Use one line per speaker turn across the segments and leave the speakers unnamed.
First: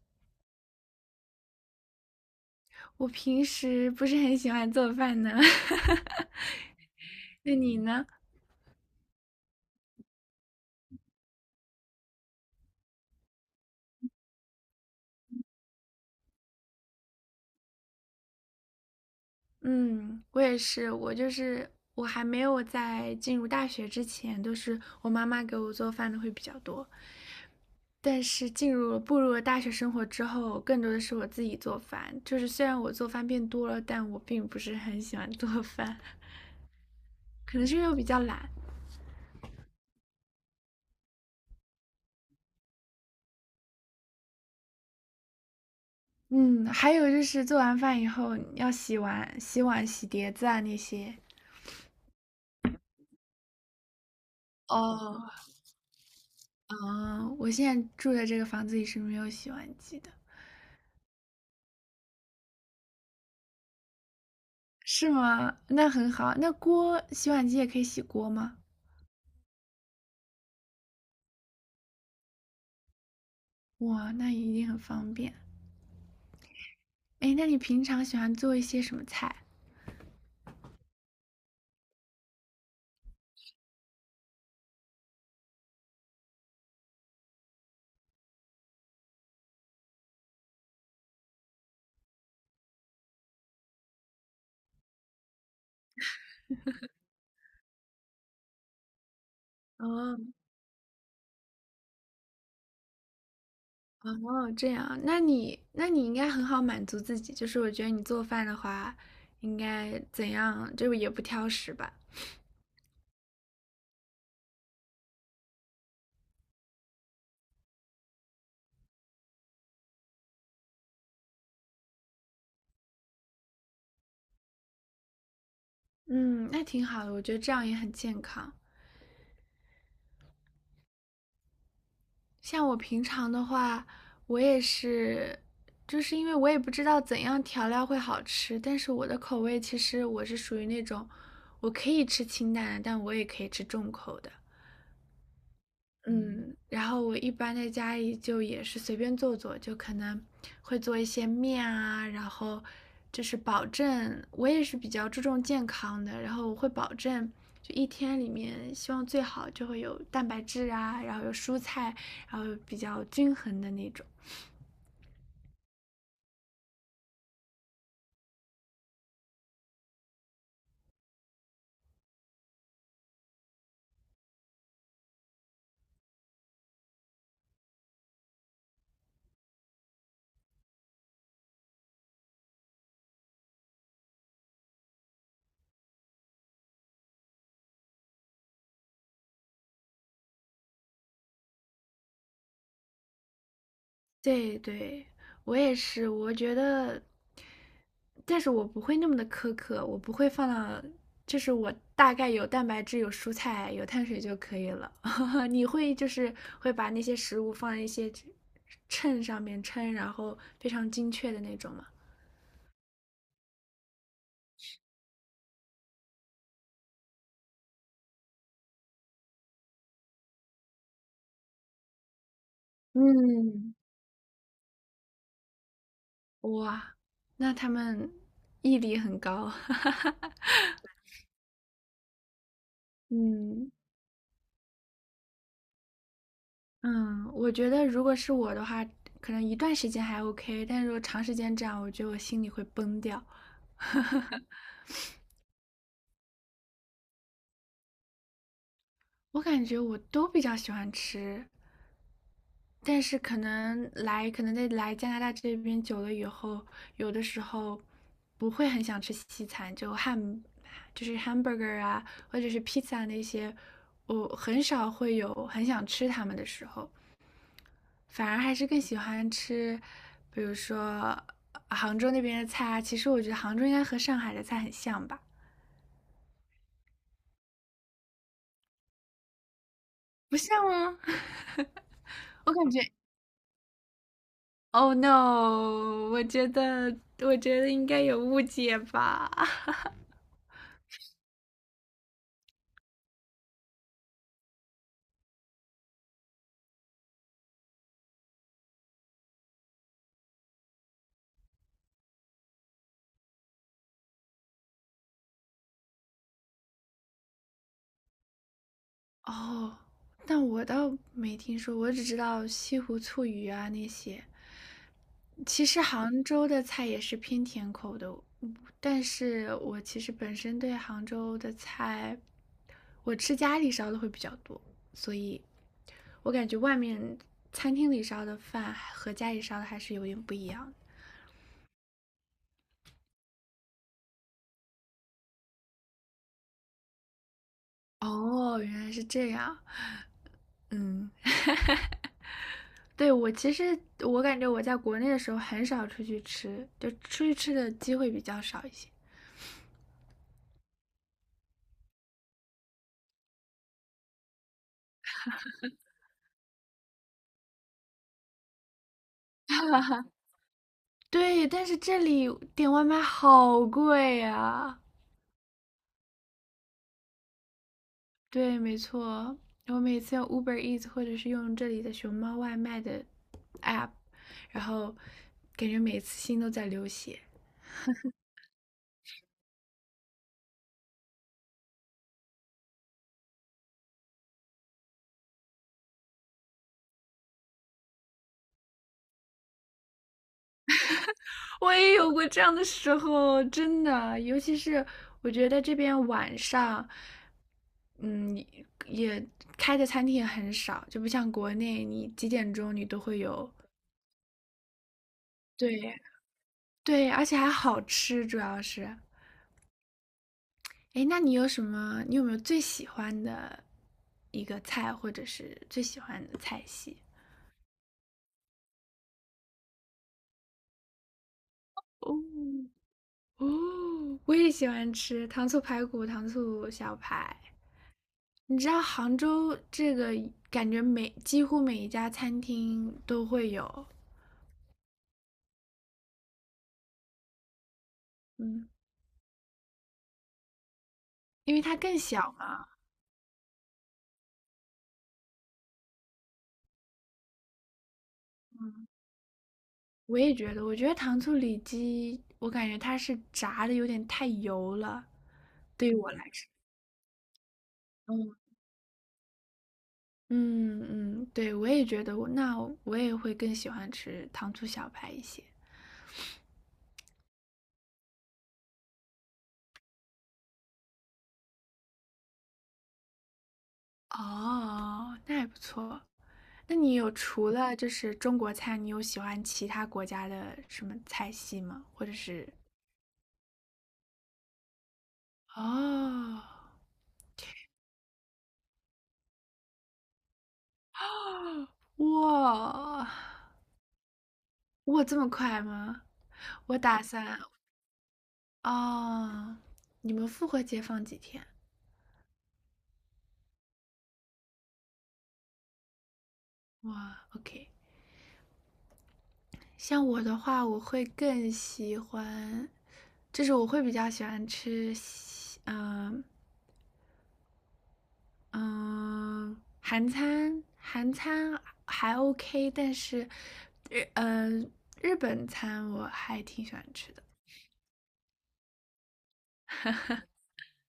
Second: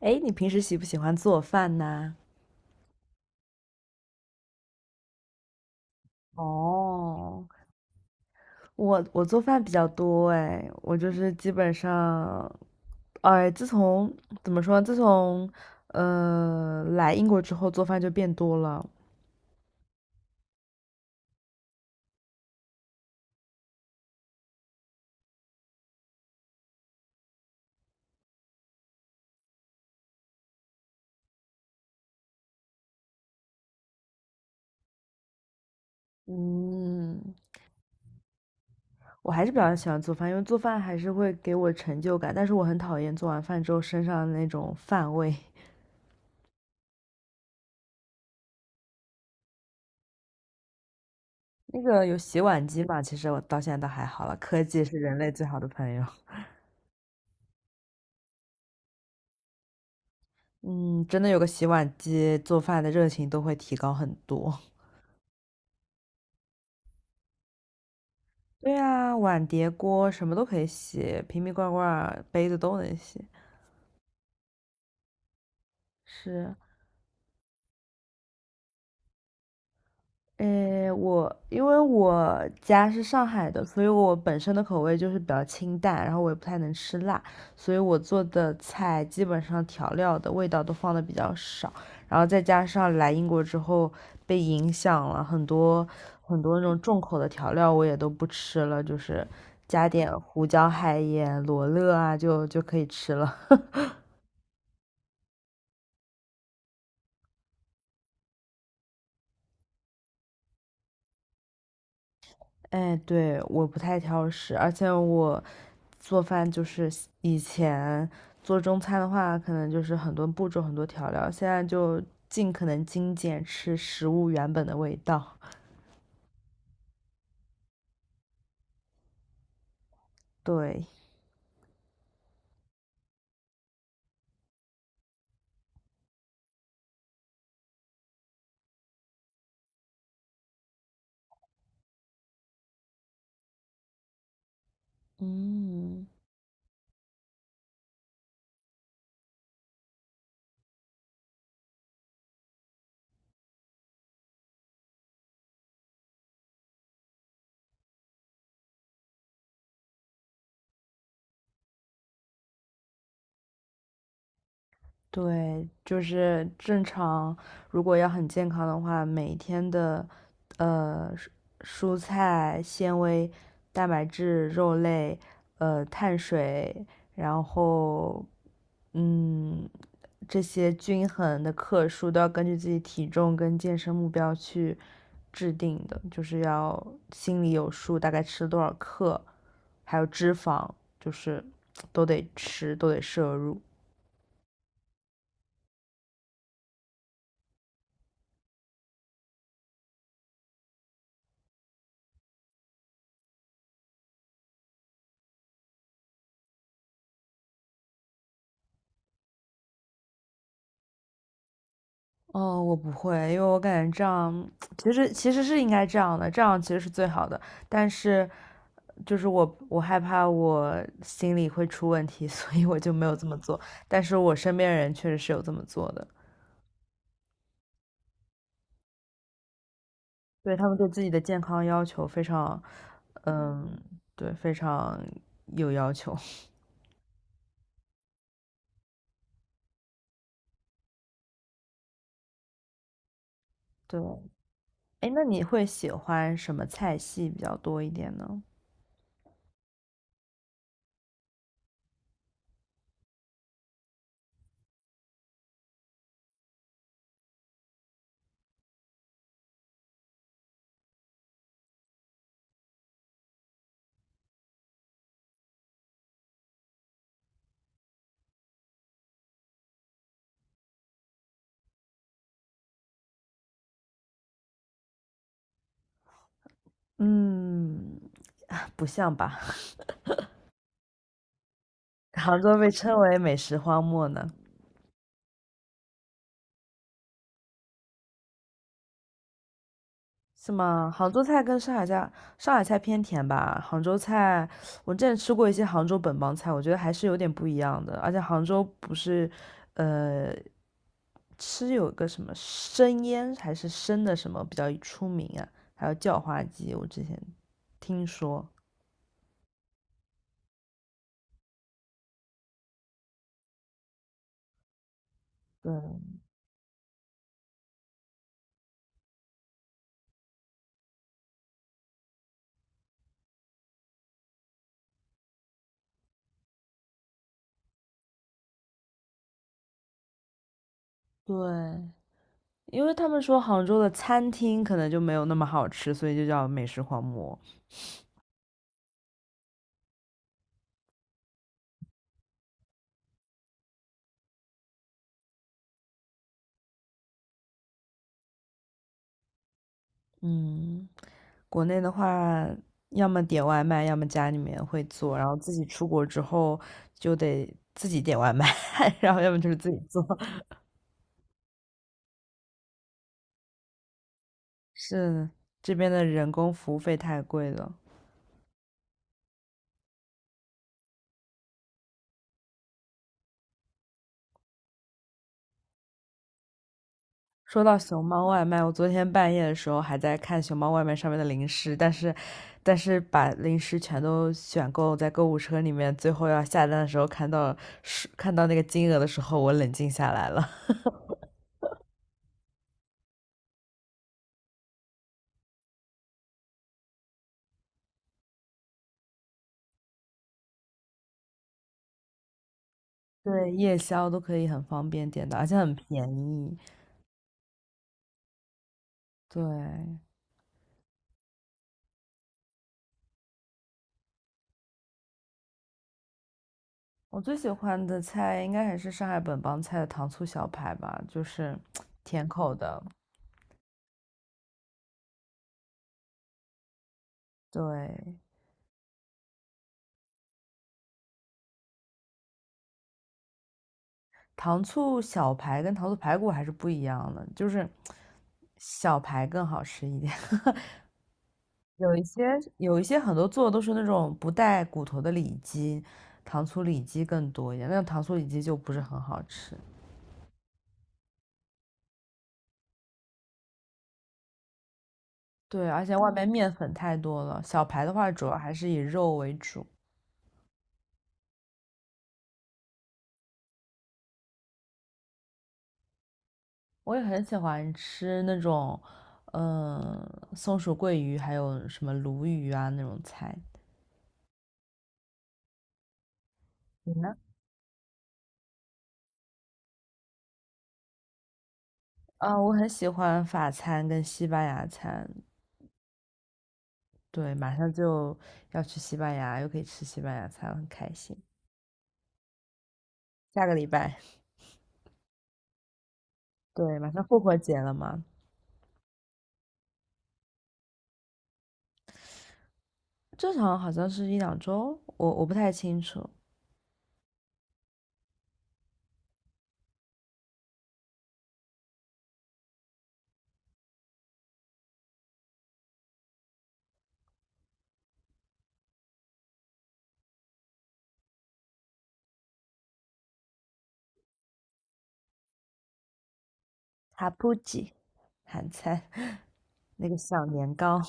哎，你平时喜不喜欢做饭呢？
我平时不是很喜欢做饭呢。
哦，
那你呢？
我做饭比较多哎，我就是基本上，哎，自从怎么说，自从来英国之后，做饭就变多了。
嗯，我也是，我就是我还没有在进入大学之前，都是我妈妈给我做饭的会比较多。但是进入了步入了大学生活之后，更多的是我自己做饭。就是虽然我做饭变多了，但我并不是很喜欢做饭，
嗯，
可能是因为我比较懒。
我还是比较喜欢做饭，因为做饭还是会给我成就感，但是我很讨厌做完饭之后身上的那种饭味。
嗯，还有就是做完饭以后你要洗碗、洗碗、洗碟子啊那些。
那个有洗碗机嘛，其实我到现在倒还好了，科技是人
哦，
类最好的朋友。
啊，我现在住的这个房子里是没有洗碗机的。
嗯，真的有个洗碗机，做饭的热情都会提高很多。
是吗？那很好，那锅洗碗机也可以洗锅吗？
对啊，碗碟锅什么都可以洗，瓶瓶罐罐杯子都能洗。
哇，那一定很方便。
是，
哎，那你平常喜欢做一些什么菜？
诶，我因为我家是上海的，所以我本身的口味就是比较清淡，然后我也不太能吃辣，所以我做的菜基本上调料的味道都放的比较少，然后再加上来英国之后被影响了很多，很多那种重口的调料，我也都不吃了，就是加点
哦。
胡椒、海盐、罗勒啊，就可以吃了。
哦，这样，那你应该很好满足自己，就是我觉得你做饭的话，应该怎样，就是也不挑食吧。
哎，对，我不太挑食，而且我做饭就是以前做中餐的话，可能就是很多步骤、很多调料，现在就尽可能精简，吃食物原本的味道。
嗯，那挺好的，我觉得这样也很健康。
对，
像我平常的话，我也是，就是因为我也不知道怎样调料会好吃，但是我的口味其实我是属于那种，我可以吃清淡的，但我也可以吃重口的。
嗯，
嗯。然后我一般在家里就也是随便做做，就可能会做一些面啊，然后就是保证我也是比较注重健康的，然后我会保证就一天里面希望最好就会有蛋白质啊，然后有蔬菜，然后比较均衡的那种。
对，就是正常，如果要很健康的话，每天的呃蔬菜、纤维、蛋白质、肉类、碳水，然后嗯，这些均衡的克数都要根据自己体重跟健身目标去制定的，就是要心里有数，大概吃多少克，还有脂肪，就是 都得吃，都得摄入。
对对，我也是，我觉得但是我不会那么的苛刻，我不会放到，就是我大概有蛋白质、有蔬菜、有碳水就可以了。你会就是会把那些食物放在一些秤上面称，然后非常精确的那种吗？
哦，我不会，因为我感觉这样其实是应该这样的，这样其实是最好的。但是就是我害怕我心里会出问题，所以我就没有这么做。
嗯。
但是我身边人确实是有这么做的，
哇，那他们毅力很高。
对， 他们对自己的健康要求非常，嗯，
嗯。
对，非常有要求。
嗯，我觉得如果是我的话，可能一段时间还 OK，但如果长时间这样，我觉得我心里会崩掉。
对，哎，那你会喜欢什么菜系比较多一点呢？
我感觉我都比较喜欢吃但是可能来，可能在来加拿大这边久了以后，有的时候不会很想吃西餐，就汉就是 hamburger 啊，或者是 pizza 那些，我很少会有很想吃它们的时候，反而还是更喜欢吃，比如说杭州那边的菜啊。其实我觉得杭州应该和上海的菜很像吧？
嗯，不像吧？
不像吗？
杭
我
州被
感觉
称 为美食荒漠呢。
，Oh no！我觉得，我觉得应该有误解吧。
是吗？杭州菜跟上海菜，上海菜偏甜吧。杭州菜，我之前吃过一些杭州本帮菜，我觉得还是有点不一样的。而且杭州不是，呃，吃有个什么生腌还是生的什么比较出名啊？还有叫花鸡，我之前听说。
哦，但我倒没听说，我只知道西湖醋鱼啊那些。其
对
实杭州的菜也是偏甜口的，但是我其实本身对杭州的菜，我吃家里烧的会比较多，所以我感觉外面餐厅里烧的饭和家里烧的还是有点不一样
对，因为他们说杭州的餐厅可能就没有那么好吃，所以就叫美食荒漠。
的。哦，原来是这样。嗯，对，我其实我感觉我在国内的时候很少出去吃，就出去吃的机会比较少一些。
嗯，国内的话，要么点外卖，要么家里面会做，然后自己出国之后就得自己点外卖，然后要么就是自己做。
对，但是这里点外卖好贵 呀。
是，这边的人工服务费太贵了。
对，没错，我每次用 Uber Eats 或者是用这里的熊猫外卖的 app，然后感觉每次心都在流血。
说到熊猫外卖，我昨天半夜的时候还在看熊猫外卖上面的零食，但是，但是把零食全都选购在购物车里面，最后要下单的时候看到那个金额的时候，我冷静下来了。
我也有过这样的时候，真的，尤其是我觉得这边晚上，嗯，也开的餐厅也很少，就不像国内，你几点钟你都会
对，
有。
夜宵都可以很方便点的，而且很
对。
便宜。
对，而且还好吃，主要是。
对，
哎，那你有什么？你有没有最喜欢的一个菜，或者是最喜欢的菜系？
我最喜欢的菜应该还是上海本帮菜的糖醋小排吧，就是
哦。
甜口的。
哦，我也喜欢吃糖醋排骨、糖醋小排。
对，
你知道杭州这个感觉每几乎每一家餐厅都会有，
糖醋小排跟糖醋排骨还是不一样的，就是
嗯，
小排更好吃一点。
因为它
有
更
一
小
些
嘛。
有一些很多做的都是那种不带骨头的里脊，糖醋里脊更多一点，那种糖醋里脊就不是很好吃。
我也觉得，我觉得糖醋里脊，我感觉它是炸的有点太油了，
对，而
对于
且外
我来
面
说。
面粉太多了。小排的话，主
嗯。
要还是以肉为主。
嗯。嗯，对，我也觉得我，那我也会更喜欢吃糖醋小排一些。
我也很喜欢吃那种，嗯，松鼠桂鱼，还有什么鲈鱼啊那种菜。
哦，那还不错。那
你
你有
呢？
除了就是中国菜，你有喜欢其他国家的什么菜系吗？或者
啊，我
是
很喜欢法餐跟西班牙餐。
哦。
对，马上就要去西班牙，又可以吃西班牙餐，很开心。
哇。
下个礼拜，
哇，这么快吗？
对，
我
马
打
上复活
算。
节了嘛，
哦，你们复活节放几天？
正常好像是一两周，我不太清楚。
哇，OK。像我的话，我会更喜欢，就是我会比较喜欢吃西，嗯，韩餐，韩餐还 OK，但是日日本餐我还挺喜欢
塔
吃的。
布吉，韩餐，那个小年糕。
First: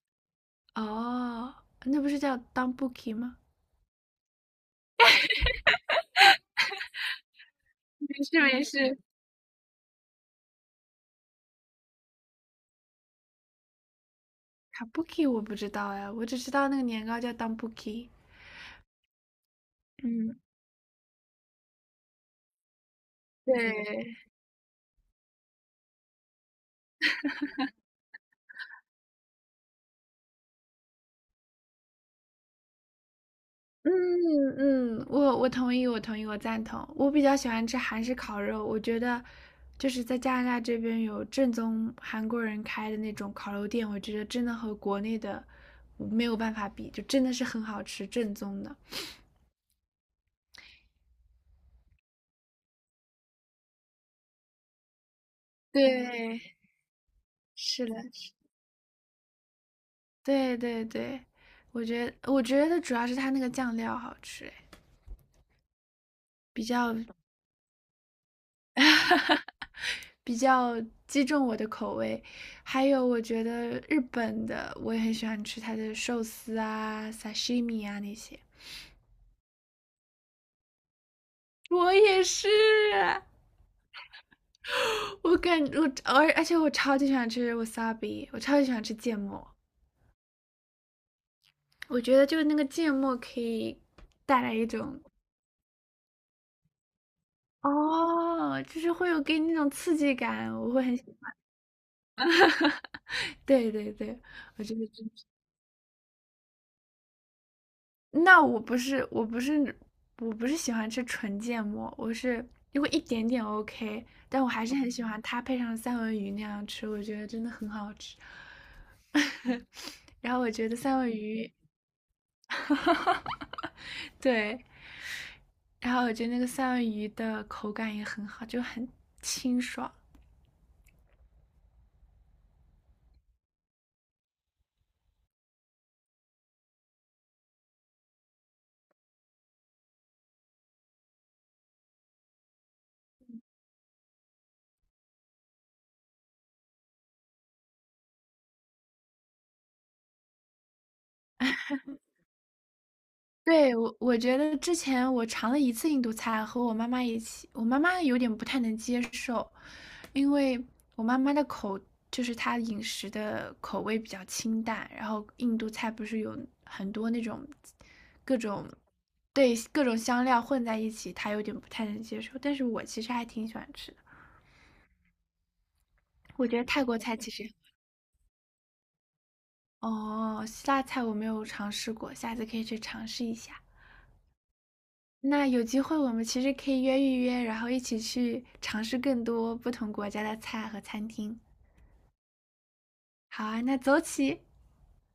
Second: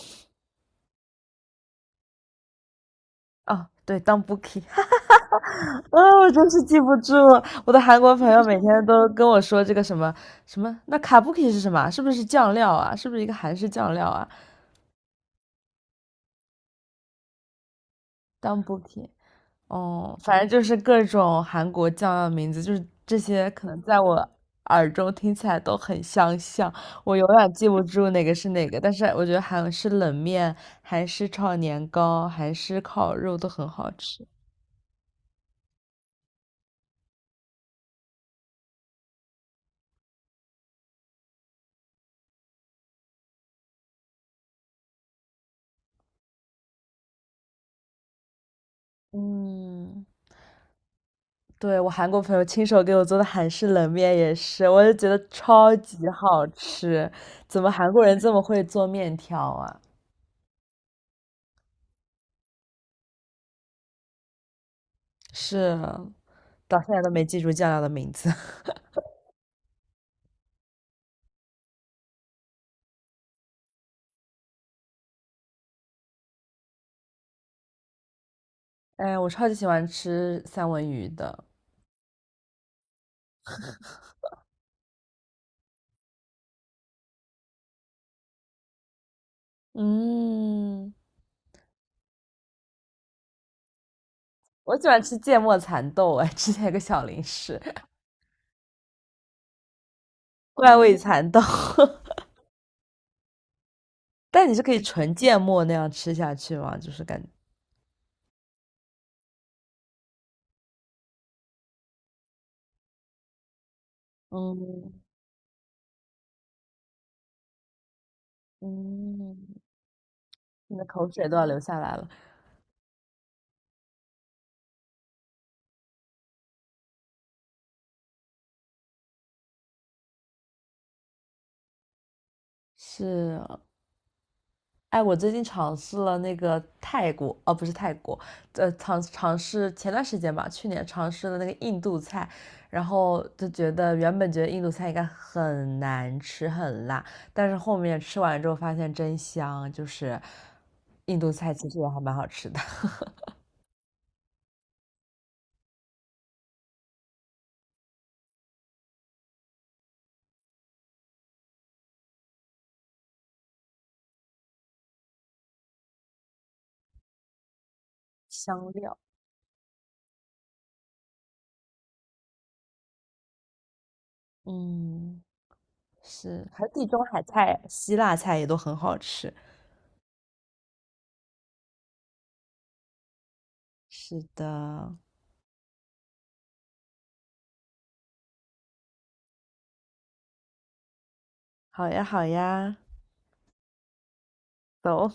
哦，那不是叫 DONBUKI 吗？
哦，对，当 Bookie 啊，我真是记不住了，我的韩
没
国朋
事
友每
没
天
事，
都跟我说这个什么什么，那卡 b o o k i 是什么啊，是不是酱料啊？是不是一个韩式酱料啊？
卡布奇 u 我不知道哎，我只知道那个年糕叫 Danbuki。
当 Bookie，哦，
嗯，
反正就是各种韩国酱料的名字，就是这些，可能在
对，
我耳中听起来都很相像，我永远记不住哪个是哪个。但是我觉得韩式冷面、韩式炒年糕、韩式烤肉都很好
嗯
吃。
嗯，我同意，我同意，我赞同。我比较喜欢吃韩式烤肉，我觉得就是在加拿大这边有正宗韩国人开的那种烤肉店，我觉得真的和国内的没有办法比，就真的是很好吃，正宗的。
嗯。对，我韩国朋友亲手给我做的韩式冷面也是，我就觉得超级
对，
好吃。怎么
是
韩国
的，
人这么会做面条啊？
对对对，我觉得主要是它那个酱料好吃，哎，
是，
比
到现
较
在都没记住酱料的名字。
比较击中我的口味。还有，我觉得日本的我也很喜欢吃它的寿司啊、sashimi 啊那些。
哎，我超级喜欢吃三文鱼的。
我也是，我感我而而且我超级喜欢吃 wasabi，我超级喜欢吃芥末。
嗯，
我觉得就是那个芥末可以带来一
我喜
种
欢吃芥末蚕豆，哎，之前有个小零食，
哦，就是会有给你那种刺激感，我
怪
会很
味
喜
蚕豆。
对对对，
但你是
我
可
觉
以
得
纯芥末那样吃下去吗？就是感觉，
那我不是，我不是，我不是喜欢吃纯芥末，我是如果一点点 OK，但我还是很
嗯
喜欢它配上三文鱼那样吃，我觉得真的很好吃。
嗯，
然后我觉
你
得
的
三
口
文
水都要
鱼，
流下来了。
对，然后我觉得那个三文鱼的口感也很好，就很清爽。
是，哎，我最近尝试了那个泰国，哦，不是泰国，尝试前段时间吧，去年尝试了那个印度菜，然后就觉得原本觉得印度菜应该很难吃很辣，但是后面吃完之后发现真香，就是印度菜其实也还蛮好吃的，
对，我我觉得之前我尝了一次印度菜，和我妈妈一起，我妈妈有点不太能接受，因为我妈妈的口就是她饮食的口味比较清淡，然后印度菜不是有很多那种各种
香料，
对各种香料混在一起，她有点不太能接受。但是我其实还挺喜欢吃的，
嗯，是，
我觉
还
得
有
泰
地
国
中
菜
海
其实
菜、希腊菜也都很好吃。
哦，希腊菜我没有尝试过，下次可以去尝试一下。
是的，
那有机会我们其实可以约一约，然后一起去尝试更多不同国家的菜和餐厅。
好呀好呀，
好啊，那走起！
走。